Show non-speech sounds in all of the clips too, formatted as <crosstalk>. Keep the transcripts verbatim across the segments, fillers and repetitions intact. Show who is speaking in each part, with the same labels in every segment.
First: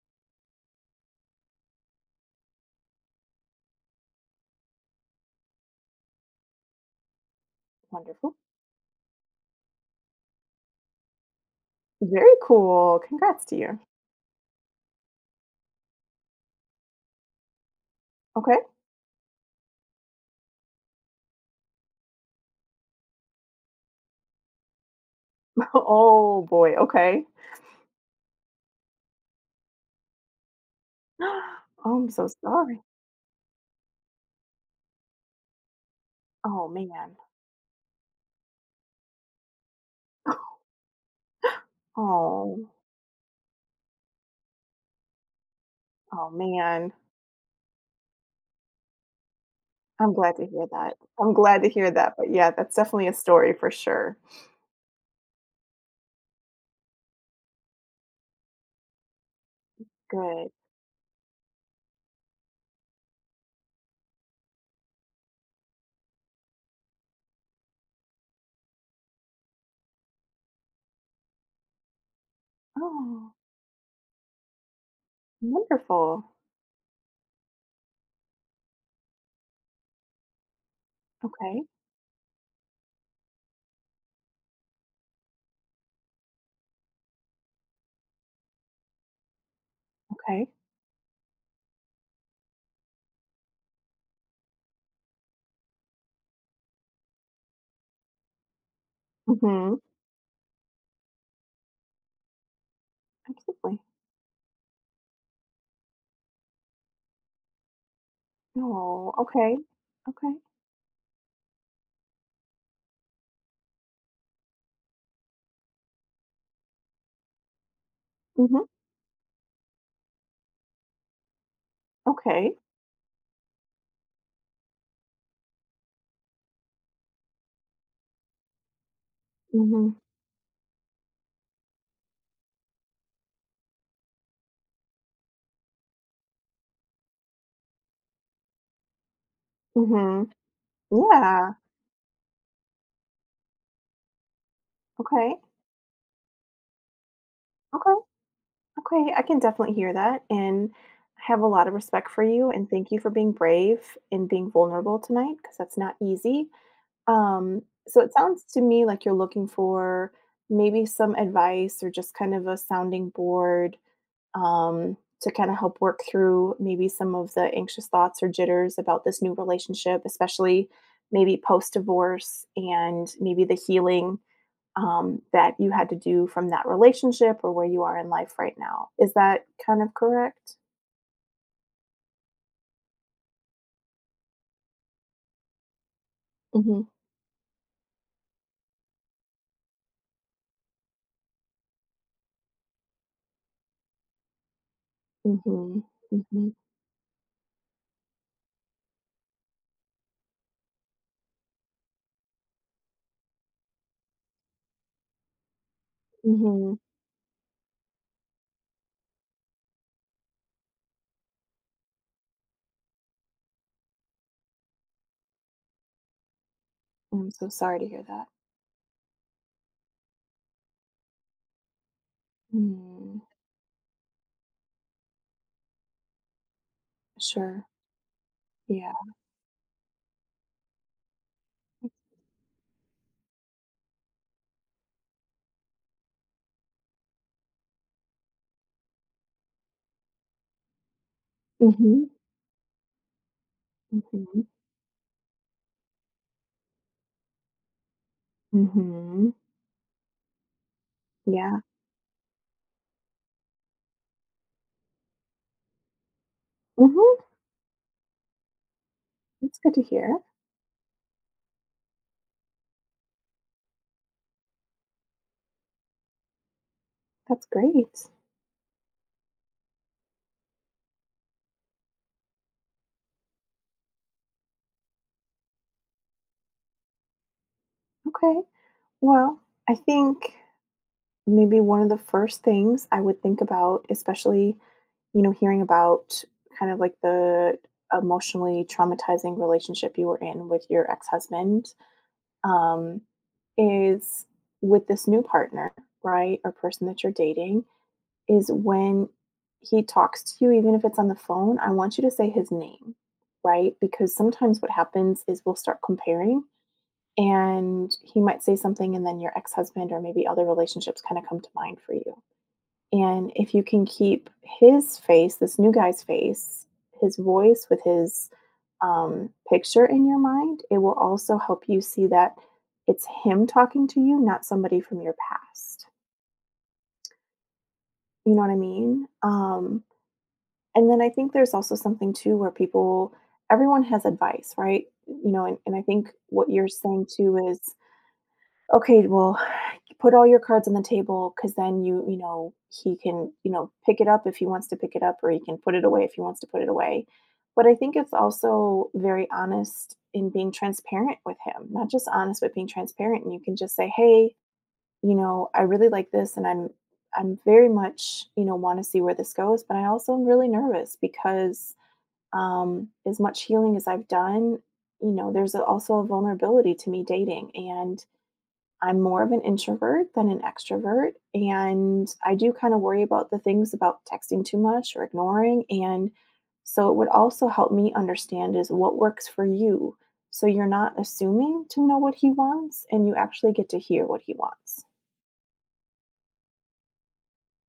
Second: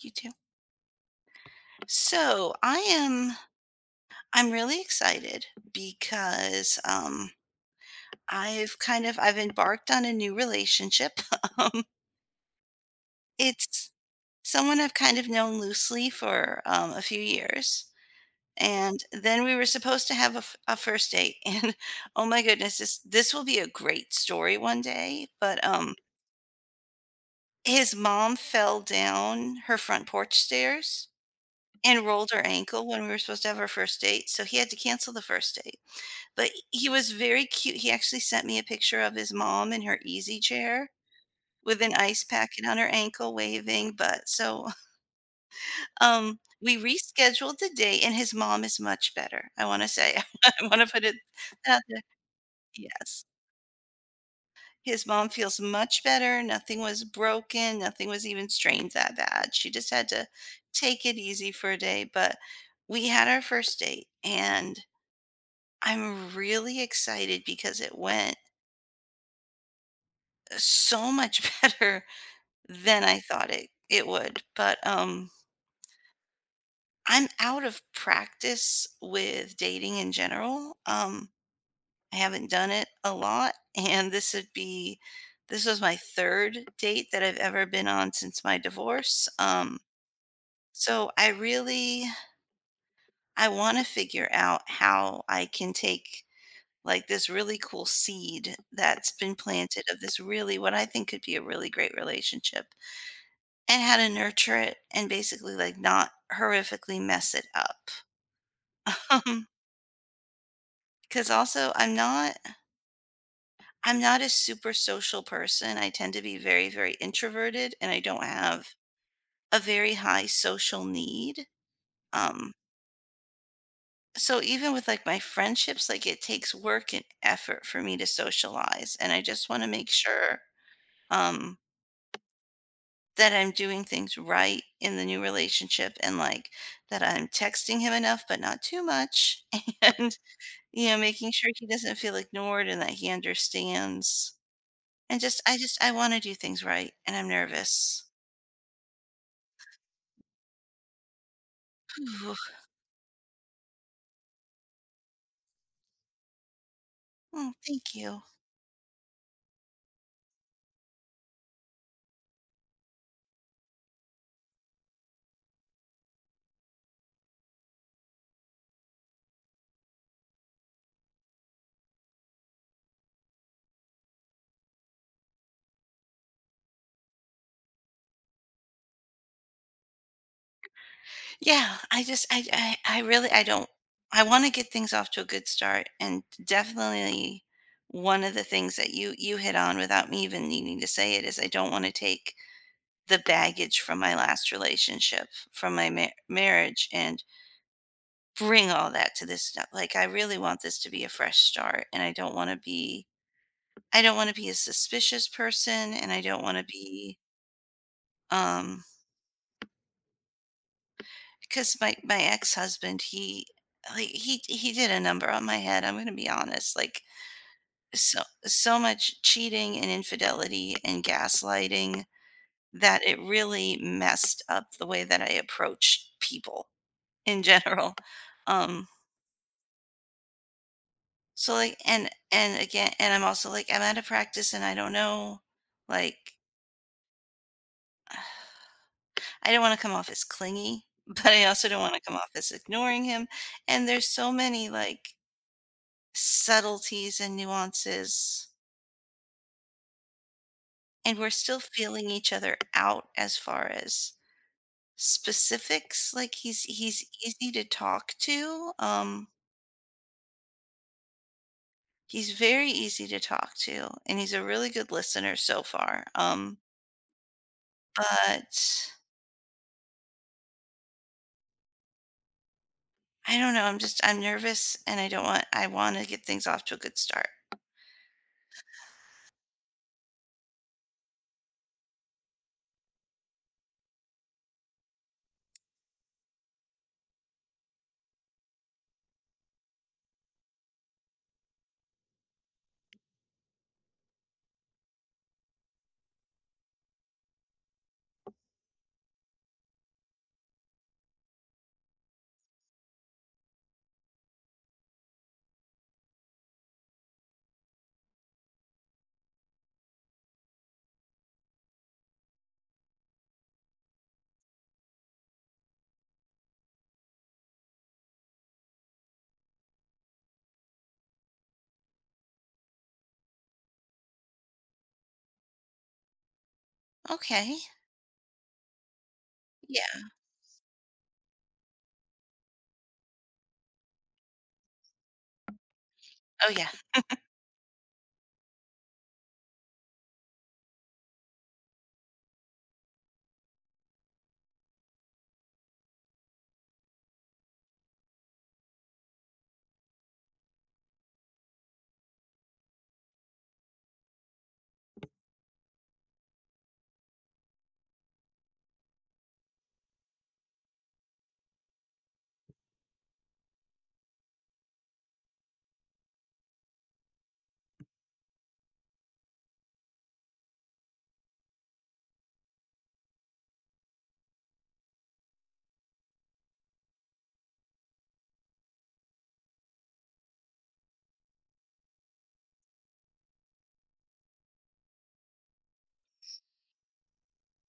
Speaker 1: You too. So I am I'm really excited because um
Speaker 2: Wonderful.
Speaker 1: I've kind of I've embarked on a new relationship. <laughs> um
Speaker 2: Very cool. Congrats to you.
Speaker 1: it's someone I've kind of known loosely for um a few years.
Speaker 2: Okay. <laughs>
Speaker 1: And then we were supposed to have a, f- a first date <laughs> and oh my goodness, this this will be a great story one day, but um
Speaker 2: Oh boy. Okay.
Speaker 1: his mom fell down her front porch stairs
Speaker 2: <gasps> Oh,
Speaker 1: and
Speaker 2: I'm so
Speaker 1: rolled her
Speaker 2: sorry.
Speaker 1: ankle when we were supposed to have our first date, so he had to cancel the first date. But
Speaker 2: Oh
Speaker 1: he was
Speaker 2: man.
Speaker 1: very cute. He actually sent me a picture of his mom in her easy chair with an ice packet
Speaker 2: Oh.
Speaker 1: on her ankle waving, but so, <laughs>
Speaker 2: Oh
Speaker 1: um, we
Speaker 2: man.
Speaker 1: rescheduled the date and his mom is much better, I wanna
Speaker 2: I'm
Speaker 1: say.
Speaker 2: glad
Speaker 1: <laughs>
Speaker 2: to
Speaker 1: I
Speaker 2: hear
Speaker 1: wanna
Speaker 2: that.
Speaker 1: put it
Speaker 2: I'm glad to
Speaker 1: out
Speaker 2: hear
Speaker 1: there.
Speaker 2: that. But yeah, that's definitely a
Speaker 1: Yes.
Speaker 2: story for sure.
Speaker 1: His mom feels much better, nothing was broken, nothing was even strained that bad. She just had to
Speaker 2: Good.
Speaker 1: take it easy for a day, but we had our first date, and I'm really excited because it went so much <laughs> better than I
Speaker 2: Oh,
Speaker 1: thought it it would. But um
Speaker 2: wonderful.
Speaker 1: I'm out of practice with dating in general. Um
Speaker 2: Okay.
Speaker 1: I haven't done it a lot <laughs> and this would be this was my third date that I've ever been on since my divorce. Um
Speaker 2: Okay.
Speaker 1: so I really I want to figure out how I can take, like, this really cool seed that's been
Speaker 2: Mm-hmm.
Speaker 1: planted of this really, what I think could be, a really great relationship.
Speaker 2: Absolutely.
Speaker 1: And how to nurture it and basically, like, not horrifically mess it up.
Speaker 2: Oh, okay.
Speaker 1: <laughs>
Speaker 2: Okay.
Speaker 1: Because also I'm not I'm not a super social person. I tend to be very, very introverted, and I don't
Speaker 2: Mm-hmm.
Speaker 1: have a very high social need. Um,
Speaker 2: Okay.
Speaker 1: so even with, like, my friendships, like, it takes work and effort for me to socialize, and I just wanna make
Speaker 2: Mm-hmm.
Speaker 1: sure, um, that I'm doing things right in the new relationship and, like, that I'm texting him enough, but not too much, <laughs> and,
Speaker 2: Mm-hmm.
Speaker 1: You know, making sure
Speaker 2: Yeah.
Speaker 1: he doesn't feel ignored and that he understands. And
Speaker 2: Okay.
Speaker 1: just I just I wanna do things right, and I'm
Speaker 2: Okay.
Speaker 1: nervous.
Speaker 2: Okay, I can definitely hear that. And I have a lot of respect for
Speaker 1: Whew.
Speaker 2: you. And thank you for being brave and being vulnerable tonight because that's not easy.
Speaker 1: Mm,
Speaker 2: Um,
Speaker 1: thank
Speaker 2: so it
Speaker 1: you.
Speaker 2: sounds to me like you're looking for maybe some advice or just kind of a sounding board um, to kind of help work through maybe some of the anxious thoughts or jitters about this new relationship, especially maybe post divorce and maybe the healing um, that you had to do from that relationship or where you are in life right now. Is that kind of correct?
Speaker 1: Yeah, I just I I I really I don't, I wanna get things off to a good start, and
Speaker 2: Mhm,
Speaker 1: definitely one of the things that you you hit on without me even needing to say it is I don't wanna take the baggage from my last relationship, from
Speaker 2: mhm,
Speaker 1: my ma
Speaker 2: mhm,
Speaker 1: marriage, and bring all that to this. No, like, I really want this to be a fresh start, and I don't wanna be I don't wanna be a suspicious person, and I don't wanna
Speaker 2: mhm.
Speaker 1: be, um, because my my ex-husband, he, like, he he did a number on my head, I'm gonna be honest, like,
Speaker 2: I'm so sorry to hear
Speaker 1: so
Speaker 2: that.
Speaker 1: so much cheating and infidelity and gaslighting that it
Speaker 2: Mm,
Speaker 1: really messed up the way that I approach people in
Speaker 2: sure.
Speaker 1: general. Um,
Speaker 2: Yeah.
Speaker 1: so, like, and and again and I'm also, like, I'm out of practice and I don't know, like, I don't want to come off as clingy, <laughs> but I also don't want to
Speaker 2: Mhm,
Speaker 1: come off as ignoring him. And there's so
Speaker 2: mhm,
Speaker 1: many, like, subtleties and nuances,
Speaker 2: mhm.
Speaker 1: and we're still
Speaker 2: Yeah.
Speaker 1: feeling each other out as far as specifics. Like he's he's
Speaker 2: Mhm.
Speaker 1: easy to talk to. Um,
Speaker 2: That's good to hear.
Speaker 1: he's very easy to talk to, and he's a really good listener so far. Um,
Speaker 2: That's great.
Speaker 1: but I don't know. I'm just I'm nervous, and I don't want I want to get things off to a good start.
Speaker 2: Okay. Well, I think maybe one of the first things I would think about, especially, you know, hearing about kind of like the emotionally traumatizing relationship you were in with your ex-husband, um, is with this new partner, right, or person that you're dating, is when he talks to you, even if it's on the phone, I want you to say his name, right? Because sometimes what happens is we'll start comparing and he might say something and then your ex-husband or maybe other relationships kind of come to mind for you. And if you can keep his face, this new guy's face, his voice with his um, picture in your mind, it will also help you see that it's him talking to you, not somebody from your past.
Speaker 1: Okay.
Speaker 2: You know what I mean? Um,
Speaker 1: Yeah.
Speaker 2: and then I think there's also something too where people, everyone has advice, right? You know, and, and I think what
Speaker 1: Oh, yeah.
Speaker 2: you're saying too is okay, well, put all your cards on the table because then you, you know, he can, you know, pick it up if he wants to pick it up or he can put it away if he wants to put it away. But I think it's also very honest in being transparent with him, not just honest, but being transparent. And you can just say, hey, you know, I really like this and I'm, I'm very much, you know, want to see where this goes, but I also am really nervous because um, as much healing as I've done, you know, there's also a vulnerability to me dating. And I'm more of an introvert than an extrovert. And I do kind of worry about the things about texting too much or ignoring. And so it would also help me understand is what works for you. So you're not assuming to know what he wants and you actually get to hear what he wants.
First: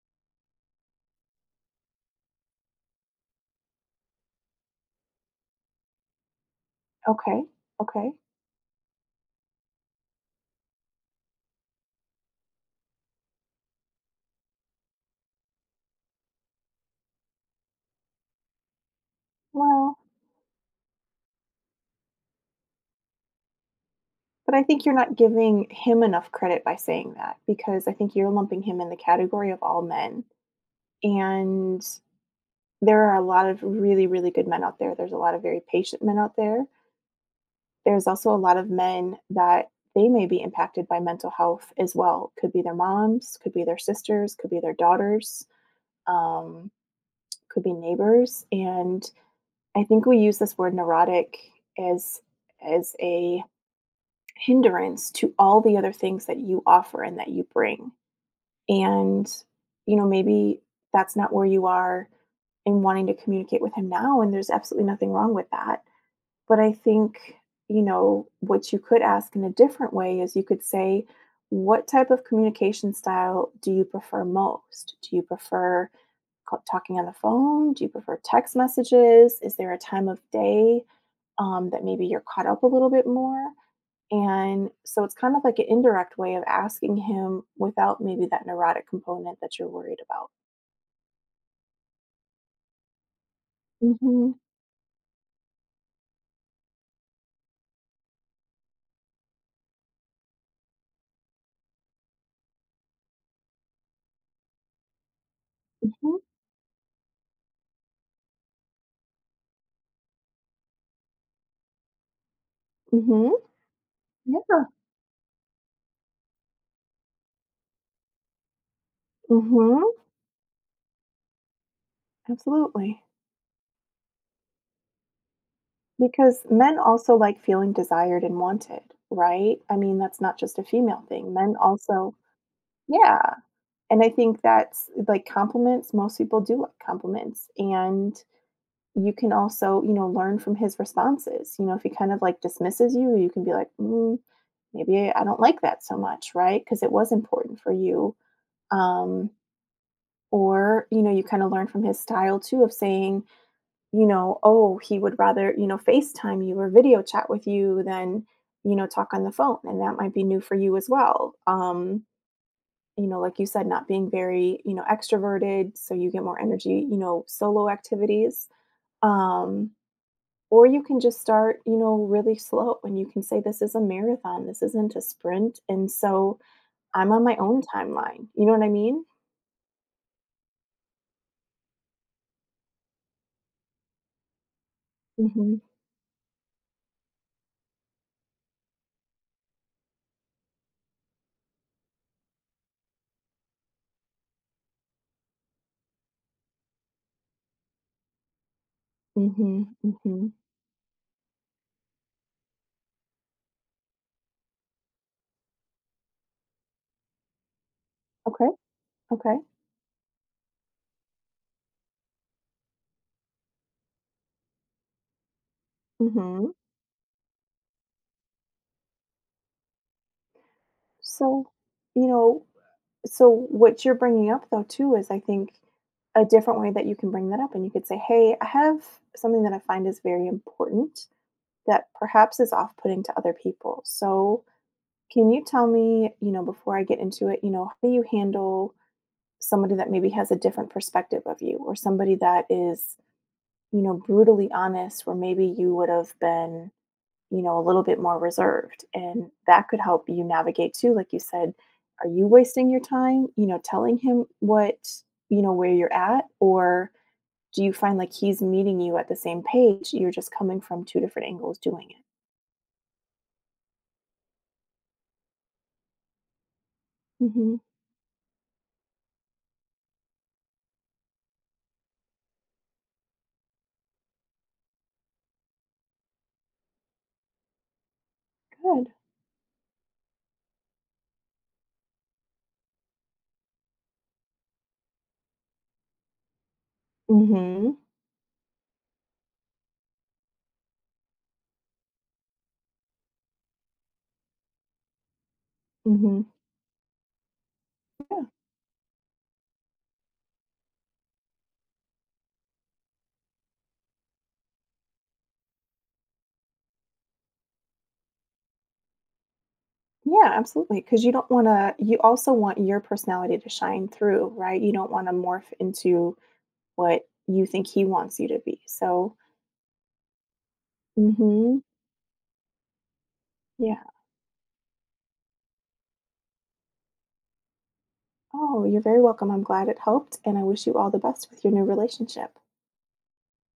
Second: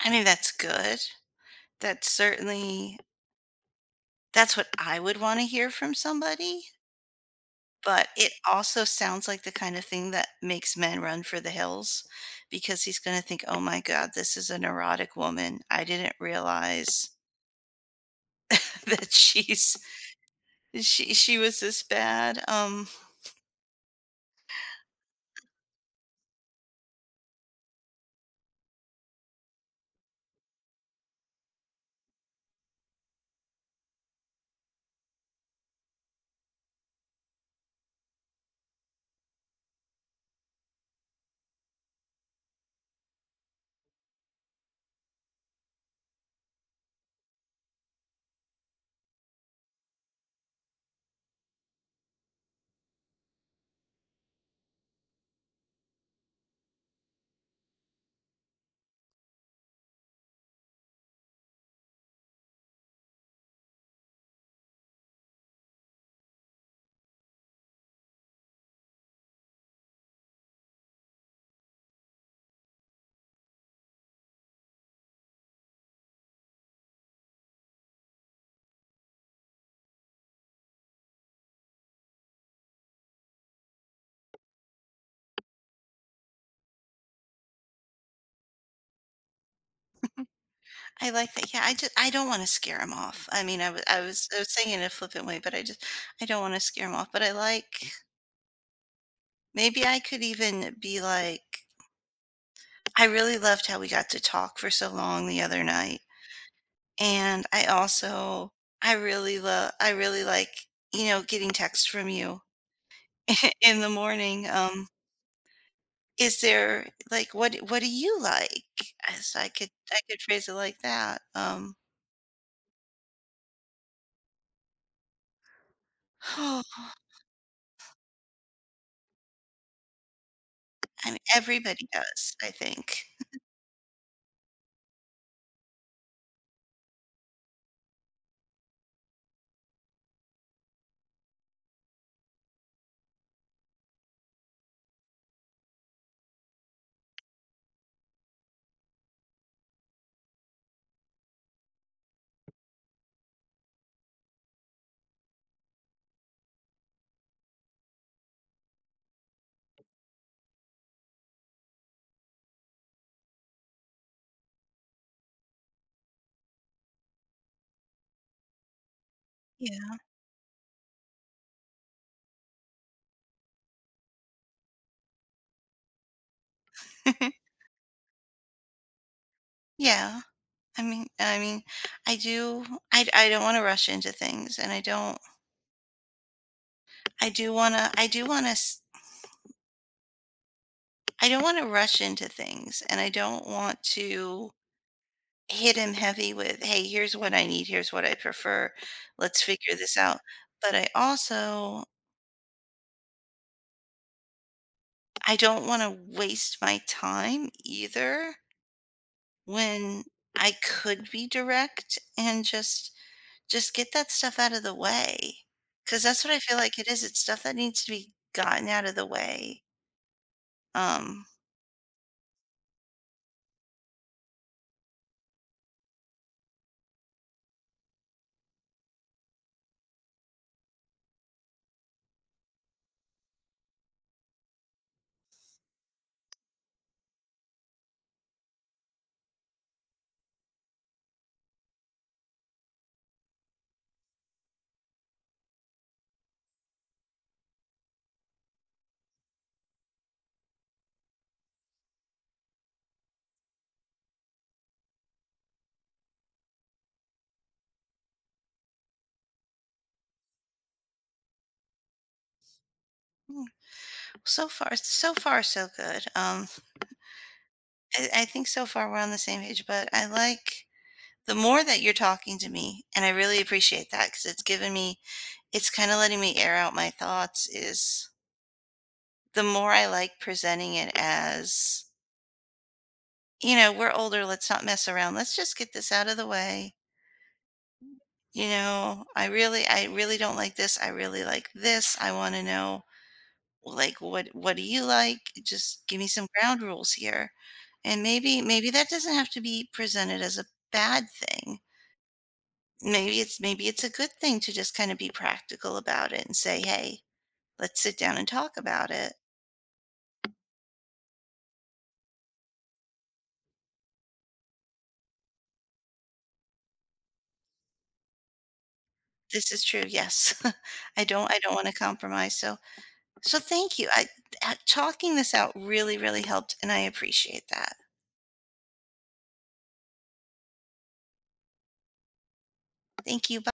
Speaker 1: I mean, that's good. That's certainly, that's what I would want to hear from somebody,
Speaker 2: Okay.
Speaker 1: but
Speaker 2: Okay.
Speaker 1: it also sounds like the kind of thing that makes men run for the hills because he's going to think, "Oh my god, this is a neurotic woman. I didn't realize <laughs> that she's
Speaker 2: Well,
Speaker 1: She she was this bad." Um,
Speaker 2: but I think you're not giving him enough credit by saying that because I think you're lumping him in the category of all men. And there are a lot of really, really good men out there. There's a lot of very patient men out there. There's also a lot of men that they may be impacted by mental health as well. Could be their moms, could be their sisters, could be their daughters, um, could be neighbors. And I think we use this word neurotic as as a hindrance to all the other things that you offer and that you bring. And you know, maybe that's not where you are in wanting to communicate with him now, and there's absolutely nothing wrong with that. But I think, you know, what you could ask in a different way is you could say, what type of communication style do you prefer most? Do you prefer ca- talking on the phone? Do you prefer text messages? Is there a time of day um, that maybe you're caught up a little bit more? And so it's kind of like an indirect way of asking him without maybe that neurotic component that you're worried about.
Speaker 1: I like that. Yeah, I just, I don't wanna scare him off. I mean, I was I was
Speaker 2: Mm-hmm.
Speaker 1: I was saying it in a flippant way, but I just, I don't wanna scare him off, but I like, maybe I could even be like, I really loved how we got to talk for so long the other night,
Speaker 2: Mm-hmm.
Speaker 1: and I also, I really love I really like, you know, getting text from you
Speaker 2: Mm-hmm.
Speaker 1: <laughs> in the morning.
Speaker 2: Yeah.
Speaker 1: Um, is there, like, what what do you like? As, I could
Speaker 2: Mm-hmm.
Speaker 1: I could phrase it like that. Um.
Speaker 2: Absolutely. Because men
Speaker 1: <gasps> <sighs>
Speaker 2: also like feeling desired and wanted, right? I mean, that's not just a female
Speaker 1: I mean,
Speaker 2: thing. Men
Speaker 1: everybody
Speaker 2: also
Speaker 1: does, I think.
Speaker 2: yeah, and I think that's like compliments, most people do like compliments, and you can also, you know, learn from his responses. You know, if he kind of like dismisses you, you can be like, "Mm, maybe I don't like that so much, right? Because it was important for you." Um, or, you know, you kind of learn from his style too of saying, you know, oh, he would rather, you know, FaceTime you or video chat with you than, you know, talk on the phone. And that might be new for you as well. Um, you know, like you said, not being very, you know, extroverted. So you get more energy, you know, solo activities. Um,
Speaker 1: Yeah.
Speaker 2: or you can just start, you know, really slow and you can say, this is a marathon, this isn't a sprint. And so I'm on my
Speaker 1: <laughs>
Speaker 2: own timeline. You know what I mean?
Speaker 1: Yeah. I mean I mean, I do, I I d I don't wanna rush into things, and I don't
Speaker 2: Mm-hmm.
Speaker 1: I do wanna, I do wanna I I don't wanna rush into things, and I don't want to hit him heavy with, "Hey, here's what I need, here's what I prefer. Let's
Speaker 2: Mm-hmm.
Speaker 1: figure this out."
Speaker 2: Mm-hmm.
Speaker 1: But I also, I don't wanna waste my time either
Speaker 2: Okay. Okay.
Speaker 1: when I could be direct and just Just get that stuff out of the way, cause that's what I
Speaker 2: Mm-hmm.
Speaker 1: feel like it is, it's stuff that needs to be gotten out of the way. Um,
Speaker 2: So, you know, so what you're bringing up though too is I think a different way that you can bring that up and you could say hey, I have something that I find is very important that perhaps is off-putting to other people, so can you tell me, you know, before I get into it, you know, how do you handle somebody that maybe has a different perspective of you or somebody that is, you know, brutally honest where maybe you would have been, you know, a little bit more reserved. And that could help you navigate too. Like you said, are you wasting your time, you know, telling him what, you know, where you're at? Or do you find like he's meeting you at the same page? You're just coming from two different angles doing it.
Speaker 1: mm, so far, so far so good. Um,
Speaker 2: Hmm.
Speaker 1: I I think so far we're on the same page, but I like, the more that you're talking to me, and I really appreciate that, cause it's given me, it's kinda letting me air out my thoughts, is
Speaker 2: Good.
Speaker 1: the more I like presenting it as, you know, we're older, let's not mess around, let's just get this out of the way.
Speaker 2: Hmm.
Speaker 1: You know, I really I really don't like this. I really like this. I want to know, like, what what do you like? Just give me
Speaker 2: Hmm.
Speaker 1: some ground rules here. And
Speaker 2: Yeah.
Speaker 1: maybe maybe that doesn't have to be presented as a bad thing. Maybe it's maybe it's a good thing to just kind of be practical about it and say, "Hey, let's sit down and talk about it."
Speaker 2: Yeah, absolutely. Because you don't want to, you also want your personality to shine through, right? You don't want to morph into what you think he wants you to be. So,
Speaker 1: This is true. Yes. <laughs> I don't I don't
Speaker 2: hmm,
Speaker 1: want to compromise. So, so
Speaker 2: yeah.
Speaker 1: thank you. I, uh, talking this out really really helped and I appreciate that.
Speaker 2: Oh, you're very welcome. I'm glad it helped, and I wish you all the best with your new relationship.
Speaker 1: Thank you.